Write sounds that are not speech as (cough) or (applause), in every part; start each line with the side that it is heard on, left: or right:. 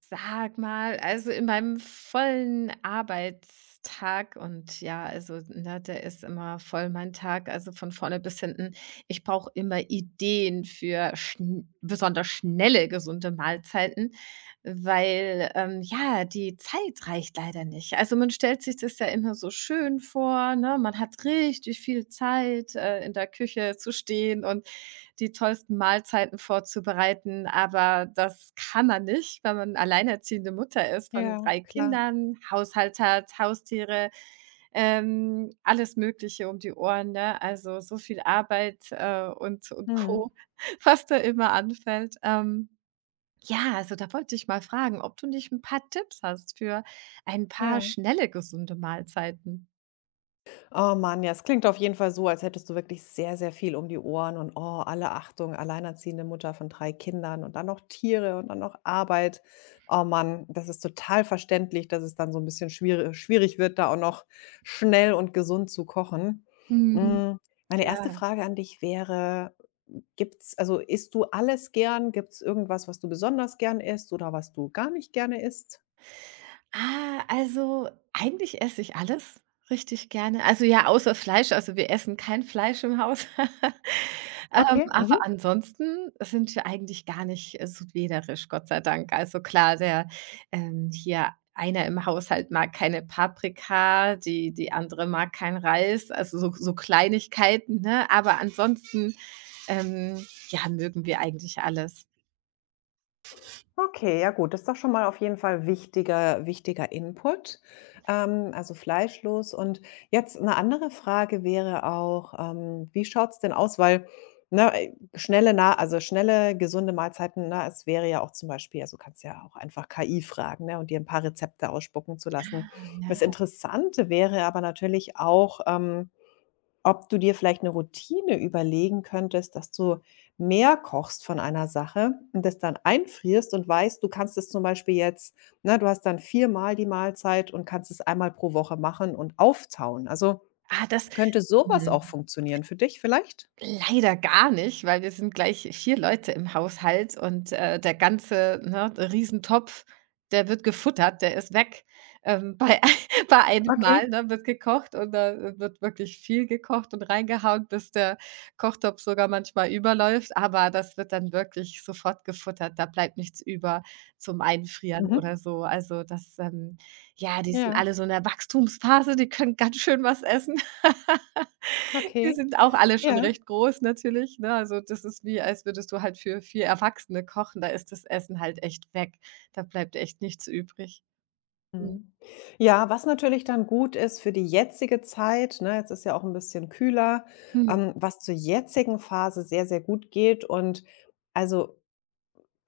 right: Sag mal, also in meinem vollen Arbeitstag und ja, also ne, der ist immer voll mein Tag, also von vorne bis hinten. Ich brauche immer Ideen für schn besonders schnelle, gesunde Mahlzeiten, weil ja, die Zeit reicht leider nicht. Also man stellt sich das ja immer so schön vor, ne? Man hat richtig viel Zeit, in der Küche zu stehen und die tollsten Mahlzeiten vorzubereiten, aber das kann man nicht, weil man alleinerziehende Mutter ist von
left: Ja,
right: 3
left: klar.
right: Kindern, Haushalt hat, Haustiere, alles Mögliche um die Ohren, ne? Also, so viel Arbeit, und
left: Mhm.
right: Co., (laughs) was da immer anfällt. Ja, also, da wollte ich mal fragen, ob du nicht ein paar Tipps hast für ein paar
left: Ja.
right: schnelle, gesunde Mahlzeiten?
left: Oh Mann, ja, es klingt auf jeden Fall so, als hättest du wirklich sehr, sehr viel um die Ohren und, oh, alle Achtung, alleinerziehende Mutter von 3 Kindern und dann noch Tiere und dann noch Arbeit. Oh Mann, das ist total verständlich, dass es dann so ein bisschen schwierig wird, da auch noch schnell und gesund zu kochen.
right: Mhm,
left: Hm, meine erste
right: ja.
left: Frage an dich wäre, gibt's also, isst du alles gern? Gibt's irgendwas, was du besonders gern isst oder was du gar nicht gerne isst?
right: Ah, also eigentlich esse ich alles richtig gerne. Also, ja, außer Fleisch. Also, wir essen kein Fleisch im Haus. (laughs)
left: Okay,
right: Aber
left: mhm.
right: ansonsten sind wir eigentlich gar nicht, so wählerisch, Gott sei Dank. Also, klar, der, hier einer im Haushalt mag keine Paprika, die die andere mag keinen Reis, also so Kleinigkeiten, ne? Aber ansonsten, ja, mögen wir eigentlich alles.
left: Okay, ja gut, das ist doch schon mal auf jeden Fall wichtiger Input, also fleischlos. Und jetzt eine andere Frage wäre auch, wie schaut's denn aus? Weil, ne, schnelle nah also schnelle, gesunde Mahlzeiten, ne, es wäre ja auch zum Beispiel also, du kannst ja auch einfach KI fragen, ne, und dir ein paar Rezepte ausspucken zu lassen.
right: Ah, ja.
left: Das Interessante wäre aber natürlich auch, ob du dir vielleicht eine Routine überlegen könntest, dass du mehr kochst von einer Sache und das dann einfrierst und weißt, du kannst es zum Beispiel jetzt ne, du hast dann viermal die Mahlzeit und kannst es einmal pro Woche machen und auftauen. Also,
right: Ah, das
left: könnte sowas auch
right: mhm.
left: funktionieren für dich vielleicht?
right: Leider gar nicht, weil wir sind gleich 4 Leute im Haushalt und, der ganze, ne, Riesentopf, der wird gefuttert, der ist weg. Bei (laughs) bei einem
left: Okay.
right: Mal, ne, wird gekocht und da wird wirklich viel gekocht und reingehauen, bis der Kochtopf sogar manchmal überläuft, aber das wird dann wirklich sofort gefuttert. Da bleibt nichts über zum Einfrieren oder
left: Mhm.
right: so. Also, das, ja, die sind
left: Ja,
right: alle so in der Wachstumsphase, die können ganz schön was essen. (laughs) Wir
left: okay.
right: sind auch alle schon
left: Ja.
right: recht groß natürlich, ne? Also, das ist wie, als würdest du halt für 4 Erwachsene kochen, da ist das Essen halt echt weg. Da bleibt echt nichts übrig. Mhm.
left: Mhm. Ja, was natürlich dann gut ist für die jetzige Zeit, ne, jetzt ist ja auch ein bisschen kühler,
right: Mhm.
left: was zur jetzigen Phase sehr, sehr gut geht und also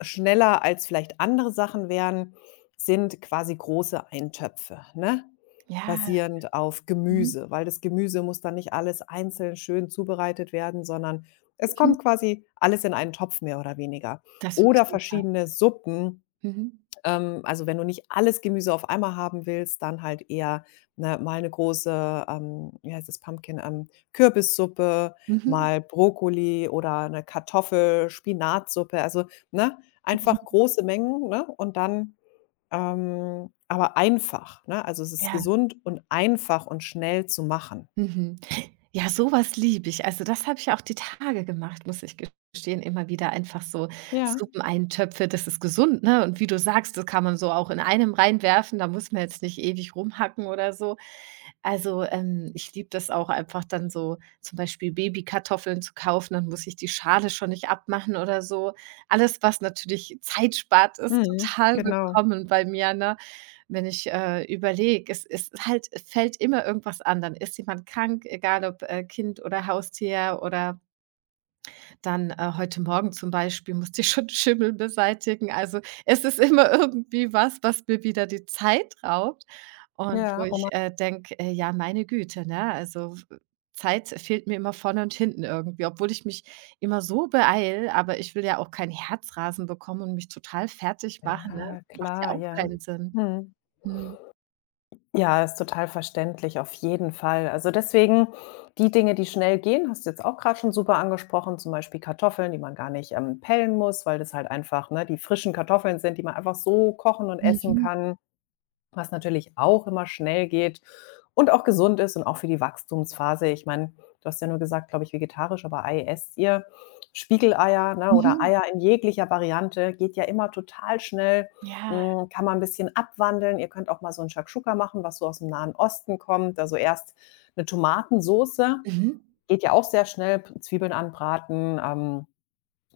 left: schneller als vielleicht andere Sachen wären, sind quasi große Eintöpfe, ne,
right: Ja.
left: basierend auf
right: Mhm.
left: Gemüse, weil das Gemüse muss dann nicht alles einzeln schön zubereitet werden, sondern es
right: Mhm.
left: kommt quasi alles in einen Topf mehr oder weniger.
right: Das finde ich
left: Oder
right: super.
left: verschiedene Suppen
right: Mhm.
left: also, wenn du nicht alles Gemüse auf einmal haben willst, dann halt eher, ne, mal eine große, wie heißt das, Pumpkin, Kürbissuppe,
right: Mhm.
left: mal Brokkoli oder eine Kartoffel, Spinatsuppe, also, ne, einfach
right: Mhm.
left: große Mengen, ne, und dann, aber einfach, ne? Also, es ist
right: Ja.
left: gesund und einfach und schnell zu machen.
right: Mhm. Ja, sowas liebe ich. Also, das habe ich auch die Tage gemacht, muss ich gestehen, immer wieder einfach so
left: Ja,
right: Suppeneintöpfe, das ist gesund, ne? Und wie du sagst, das kann man so auch in einem reinwerfen, da muss man jetzt nicht ewig rumhacken oder so. Also, ich liebe das auch einfach dann so zum Beispiel Babykartoffeln zu kaufen, dann muss ich die Schale schon nicht abmachen oder so. Alles, was natürlich Zeit spart, ist
left: mhm,
right: total
left: genau.
right: willkommen bei mir, ne? Wenn ich, überlege, es fällt immer irgendwas an. Dann ist jemand krank, egal ob, Kind oder Haustier oder dann, heute Morgen zum Beispiel musste ich schon (laughs) Schimmel beseitigen. Also, es ist immer irgendwie was, was mir wieder die Zeit raubt und wo
left: Ja,
right: ich,
left: oh
right: denke, ja, meine Güte, ne? Also, w Zeit fehlt mir immer vorne und hinten irgendwie, obwohl ich mich immer so beeile, aber ich will ja auch kein Herzrasen bekommen und mich total fertig machen, ne?
left: ja,
right: Macht ja
left: klar,
right: auch
left: ja.
right: keinen Sinn.
left: Mhm.
right: Mhm.
left: Ja, ist total verständlich, auf jeden Fall. Also deswegen die Dinge, die schnell gehen, hast du jetzt auch gerade schon super angesprochen, zum Beispiel Kartoffeln, die man gar nicht, pellen muss, weil das halt einfach, ne, die frischen Kartoffeln sind, die man einfach so kochen und essen
right: Mhm.
left: kann was natürlich auch immer schnell geht und auch gesund ist und auch für die Wachstumsphase. Ich meine, du hast ja nur gesagt, glaube ich, vegetarisch, aber Ei esst ihr. Spiegeleier, ne, oder
right: Mhm.
left: Eier in jeglicher Variante geht ja immer total schnell.
right: Ja.
left: Hm, kann man ein bisschen abwandeln. Ihr könnt auch mal so ein Shakshuka machen, was so aus dem Nahen Osten kommt. Also, erst eine Tomatensoße,
right: Mhm.
left: geht ja auch sehr schnell, Zwiebeln anbraten,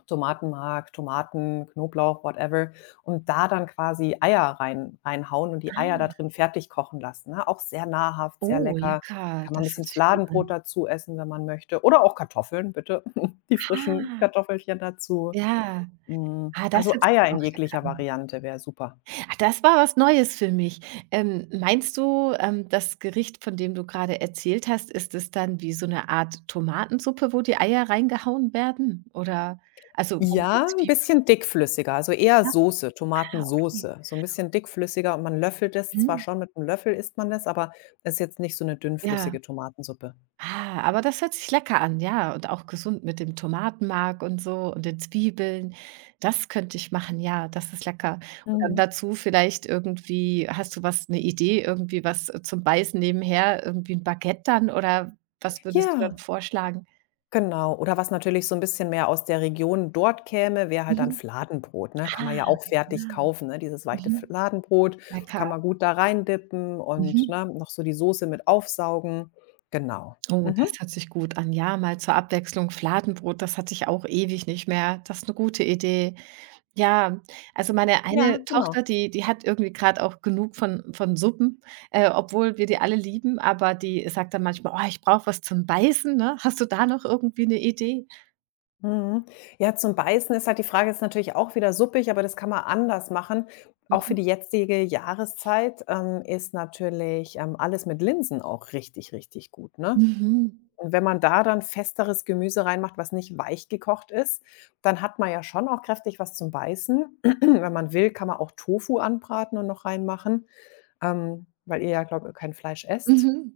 left: Tomatenmark, Tomaten, Knoblauch, whatever und da dann quasi Eier reinhauen und die Eier da
right: Ah,
left: drin fertig kochen lassen, ne? Auch sehr nahrhaft, sehr
right: oh,
left: lecker.
right: lecker.
left: Kann man ein
right: Das hört
left: bisschen
right: sich gut
left: Fladenbrot
right: an.
left: dazu essen, wenn man möchte oder auch Kartoffeln, bitte, (laughs) die frischen
right: Ah,
left: Kartoffelchen dazu.
right: ja.
left: Hm,
right: Ah, das
left: also
right: hört sich ja
left: Eier in
right: auch lecker
left: jeglicher
right: an.
left: Variante wäre super.
right: Ah, das war was Neues für mich. Meinst du, das Gericht, von dem du gerade erzählt hast, ist es dann wie so 'ne Art Tomatensuppe, wo die Eier reingehauen werden? Oder also, wo man die
left: Ja, ein
right: Zwiebeln
left: bisschen dickflüssiger, also eher
right: ja,
left: Soße,
right: ah, okay.
left: Tomatensoße, so ein bisschen dickflüssiger und man löffelt es zwar
right: Mhm.
left: schon mit einem Löffel isst man das, aber es ist jetzt nicht so eine
right: Ja.
left: dünnflüssige Tomatensuppe.
right: Ah, aber das hört sich lecker an, ja. Und auch gesund mit dem Tomatenmark und so und den Zwiebeln. Das könnte ich machen, ja, das ist lecker. Und dann
left: Mhm.
right: dazu vielleicht irgendwie, hast du was, eine Idee, irgendwie was, zum Beißen nebenher, irgendwie ein Baguette dann oder was würdest du
left: Ja,
right: dann vorschlagen?
left: genau. Oder was natürlich so 'n bisschen mehr aus der Region dort käme, wäre halt dann
right: Mhm.
left: Fladenbrot, ne? Kann man
right: Ah,
left: ja auch fertig
right: ja,
left: kaufen, ne? Dieses leichte
right: mhm,
left: Fladenbrot
right: lecker.
left: kann man gut da reindippen und,
right: Mhm.
left: ne, noch so die Soße mit aufsaugen. Genau.
right: Oh,
left: Mhm.
right: das hört sich gut an. Ja, mal zur Abwechslung Fladenbrot, das hatte ich auch ewig nicht mehr. Das ist eine gute Idee. Ja, also meine
left: Ja,
right: eine
left: genau.
right: Tochter, die die hat irgendwie gerade auch genug von Suppen, obwohl wir die alle lieben, aber die sagt dann manchmal: „Oh, ich brauche was zum Beißen“, ne? Hast du da noch irgendwie eine Idee?
left: Mhm. Ja, zum Beißen ist halt die Frage ist natürlich auch wieder suppig, aber das kann man anders machen. Auch für
right: Mhm.
left: die jetzige Jahreszeit, ist natürlich, alles mit Linsen auch richtig, richtig gut, ne?
right: Mhm.
left: Und wenn man da dann festeres Gemüse reinmacht, was nicht weich gekocht ist, dann hat man ja schon auch kräftig was zum Beißen. (clears throat) Wenn man will, kann man auch Tofu anbraten und noch reinmachen, weil ihr ja, glaube ich kein Fleisch esst.
right: Mhm.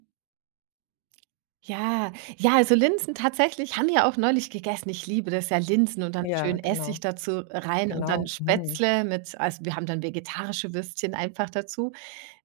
right: Ja. Ja, also Linsen tatsächlich haben wir auch neulich gegessen. Ich liebe das ja, Linsen und dann
left: Ja,
right: schön
left: genau,
right: Essig dazu rein und dann
left: genau. Mhm.
right: Spätzle mit also wir haben dann vegetarische Würstchen einfach dazu.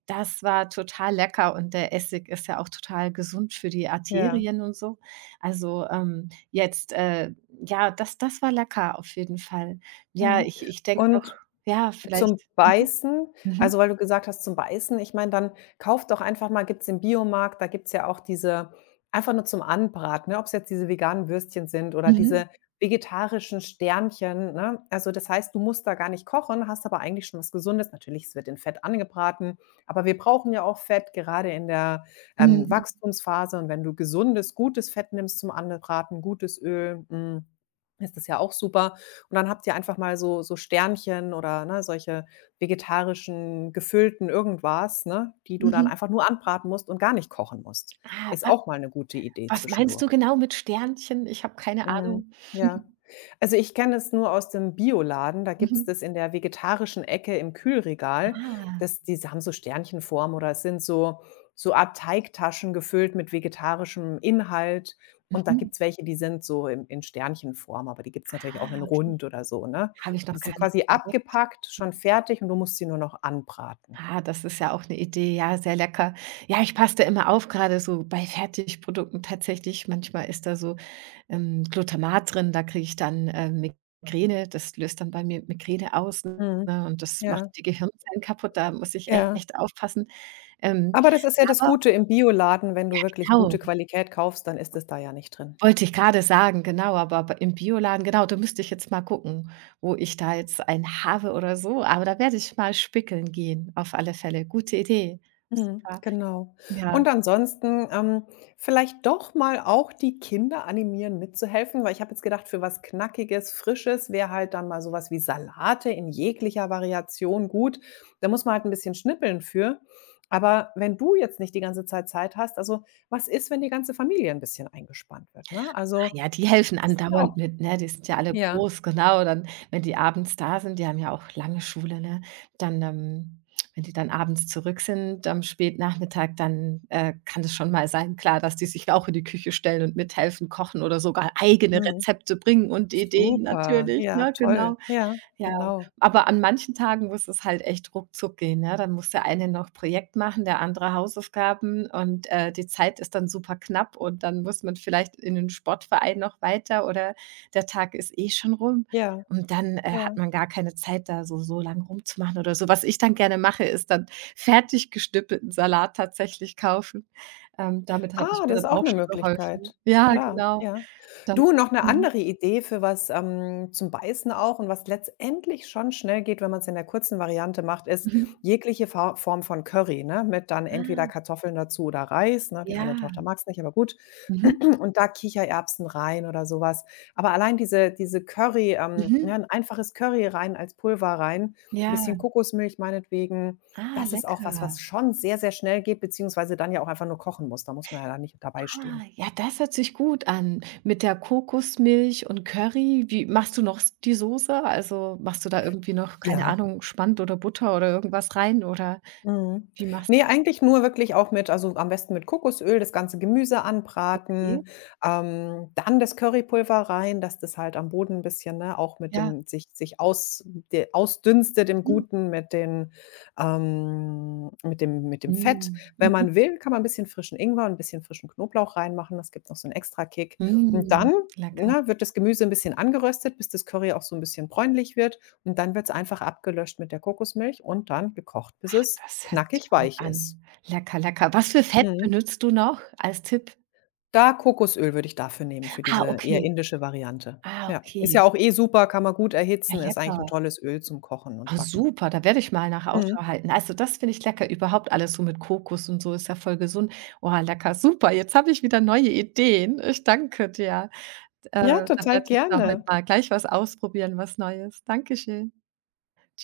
right: Das war total lecker und der Essig ist ja auch total gesund für die
left: Ja,
right: Arterien und so. Also, ja, das war lecker auf jeden Fall. Ja,
left: mhm.
right: ich denke noch
left: Und
right: ja,
left: Zum
right: vielleicht mhm,
left: Beißen
right: mhm,
left: also, weil du gesagt hast, zum Beißen, ich meine, dann kauft doch einfach mal gibt's im Biomarkt, da gibt's ja auch diese einfach nur zum Anbraten, ne, ob es jetzt diese veganen Würstchen sind oder
right: mhm,
left: diese vegetarischen Sternchen, ne? Also, das heißt, du musst da gar nicht kochen, hast aber eigentlich schon was Gesundes. Natürlich, es wird in Fett angebraten, aber wir brauchen ja auch Fett, gerade in der,
right: mhm,
left: Wachstumsphase. Und wenn du gesundes, gutes Fett nimmst zum Anbraten, gutes Öl, hm, ist das ja auch super. Und dann habt ihr einfach mal so Sternchen oder, ne, solche vegetarischen, gefüllten irgendwas, ne, die du dann
right: mhm.
left: einfach nur anbraten musst und gar nicht kochen musst.
right: Ah,
left: Ist
right: wa
left: auch mal eine gute Idee
right: was meinst
left: zwischendurch.
right: du genau mit Sternchen? Ich habe keine
left: Mhm,
right: Ahnung.
left: ja.
right: (laughs)
left: Also, ich kenne es nur aus dem Bioladen, da
right: Mhm,
left: gibt's
right: mhm.
left: das in der vegetarischen Ecke im Kühlregal.
right: Ah,
left: Das diese haben so Sternchenform oder es sind so so Art Teigtaschen gefüllt mit vegetarischem Inhalt und da
right: mhm.
left: gibt's welche, die sind so in Sternchenform, aber die gibt's natürlich
right: Ah,
left: auch in
right: okay.
left: rund oder so, ne?
right: Habe ich
left: Die
right: noch gar
left: sind
right: nicht
left: quasi
right: entdeckt.
left: abgepackt, schon fertig und du musst sie nur noch anbraten.
right: Ah, das ist ja auch eine Idee, ja, sehr lecker. Ja, ich passe da immer auf, gerade so bei Fertigprodukten tatsächlich. Manchmal ist da so, Glutamat drin, da kriege ich dann, Migräne. Das löst dann bei mir Migräne aus, ne,
left: Mhm.
right: und das macht
left: Ja,
right: die Gehirnzellen kaputt. Da muss ich
left: ja.
right: echt aufpassen. Ähm,
left: Aber das ist ja das
right: aber
left: Gute im Bioladen, wenn du wirklich gute
right: genau,
left: Qualität kaufst, dann ist es da ja nicht drin.
right: wollte ich gerade sagen, genau, aber b im Bioladen genau, da müsste ich jetzt mal gucken, wo ich da jetzt einen habe oder so, aber da werde ich mal spickeln gehen, auf alle Fälle. Gute Idee.
left: Mhm,
right: Super,
left: genau.
right: ja.
left: Und ansonsten, vielleicht doch mal auch die Kinder animieren, mitzuhelfen, weil ich habe jetzt gedacht, für was Knackiges, Frisches wäre halt dann mal sowas wie Salate in jeglicher Variation gut. Da muss man halt ein bisschen schnippeln für. Aber wenn du jetzt nicht die ganze Zeit hast also, was ist, wenn die ganze Familie ein bisschen eingespannt wird, ne? Also,
right: Ja, die helfen
left: das ist ja
right: andauernd
left: auch
right: mit, ne? Die sind ja alle
left: ja.
right: groß, genau. Dann, wenn die abends da sind die haben ja auch lange Schule, ne? Dann, wenn die dann abends zurück sind am Spätnachmittag, dann, kann es schon mal sein, klar, dass die sich auch in die Küche stellen und mithelfen, kochen oder sogar eigene
left: Mhm.
right: Rezepte bringen und Ideen
left: Super.
right: natürlich,
left: Ja,
right: ne?
left: toll.
right: Genau.
left: Ja,
right: Ja,
left: genau.
right: aber an manchen Tagen muss es halt echt ruckzuck gehen, ne? Dann muss der eine noch Projekt machen, der andere Hausaufgaben und, die Zeit ist dann super knapp und dann muss man vielleicht in den Sportverein noch weiter oder der Tag ist eh schon rum
left: Ja,
right: und dann, hat
left: ja.
right: man gar keine Zeit, da so lang rumzumachen oder so. Was ich dann gerne mache, ist dann fertig gestüppelten Salat tatsächlich kaufen. Damit habe ich
left: Ah,
right: mir
left: das ist
right: dann
left: auch
right: auch
left: 'ne
right: schon
left: Möglichkeit.
right: geholfen. Ja,
left: Klar,
right: genau.
left: ja.
right: Dann
left: Du, noch 'ne
right: mhm,
left: andere Idee für was, zum Beißen auch und was letztendlich schon schnell geht, wenn man's in der kurzen Variante macht, ist
right: mhm.
left: jegliche Fa Form von Curry, ne, mit dann entweder
right: Ah,
left: Kartoffeln dazu oder Reis, ne? Die eine Tochter
right: ja.
left: mag's nicht, aber gut.
right: Mhm,
left: (clears throat) Und da Kichererbsen rein oder so was. Aber allein diese Curry, ja,
right: mhm.
left: 'n einfaches Curry rein als Pulver rein, 'n bisschen
right: Ja,
left: Kokosmilch meinetwegen,
right: ah,
left: das ist auch
right: lecker.
left: was, was schon sehr, sehr schnell geht, beziehungsweise dann ja auch einfach nur kochen muss. Da muss man ja dann nicht dabei stehen.
right: Ah, ja, das hört sich gut an. Mit der Kokosmilch und Curry, wie machst du noch die Soße? Also, machst du da irgendwie noch, keine
left: Ja.
right: Ahnung, Spand oder Butter oder irgendwas rein oder
left: Mhm.
right: wie machst
left: Ne, eigentlich nur wirklich auch mit also, am besten mit Kokosöl das ganze Gemüse
right: okay,
left: anbraten, dann das Currypulver rein, dass das halt am Boden 'n bisschen, ne, auch mit
right: ja.
left: dem sich ausdünstet im
right: Mhm.
left: Guten mit den mit dem Fett.
right: Mhm.
left: Wenn
right: Mhm.
left: man will, kann man ein bisschen frischen Ingwer und ein bisschen frischen Knoblauch reinmachen, das gibt noch so einen Extra-Kick. Und
right: Mhm.
left: dann,
right: Lecker.
left: ne, wird das Gemüse ein bisschen angeröstet, bis das Curry auch so ein bisschen bräunlich wird. Und dann wird's einfach abgelöscht mit der Kokosmilch und dann gekocht, bis es
right: Das hört sich
left: knackig
right: gut
left: weich ist.
right: an. Lecker, lecker. Was für Fett
left: Mhm.
right: benutzt du noch als Tipp?
left: Da Kokosöl würde ich dafür nehmen, für
right: Ah,
left: diese eher
right: okay.
left: indische Variante.
right: Ah,
left: Ja, ist
right: okay.
left: ja auch eh super, kann man gut
right: Ja,
left: erhitzen, ist eigentlich 'n
right: lecker.
left: tolles Öl zum Kochen und
right: Ah,
left: Backen.
right: super, da werde ich mal nach
left: Mhm.
right: Ausschau halten. Also, das finde ich lecker. Überhaupt alles so mit Kokos und so ist ja voll gesund. Oh, lecker, super. Jetzt habe ich wieder neue Ideen. Ich danke dir.
left: Ja,
right: Da
left: total
right: werde ich da heute
left: gerne.
right: mal gleich was ausprobieren, was Neues. Dankeschön. Ciao.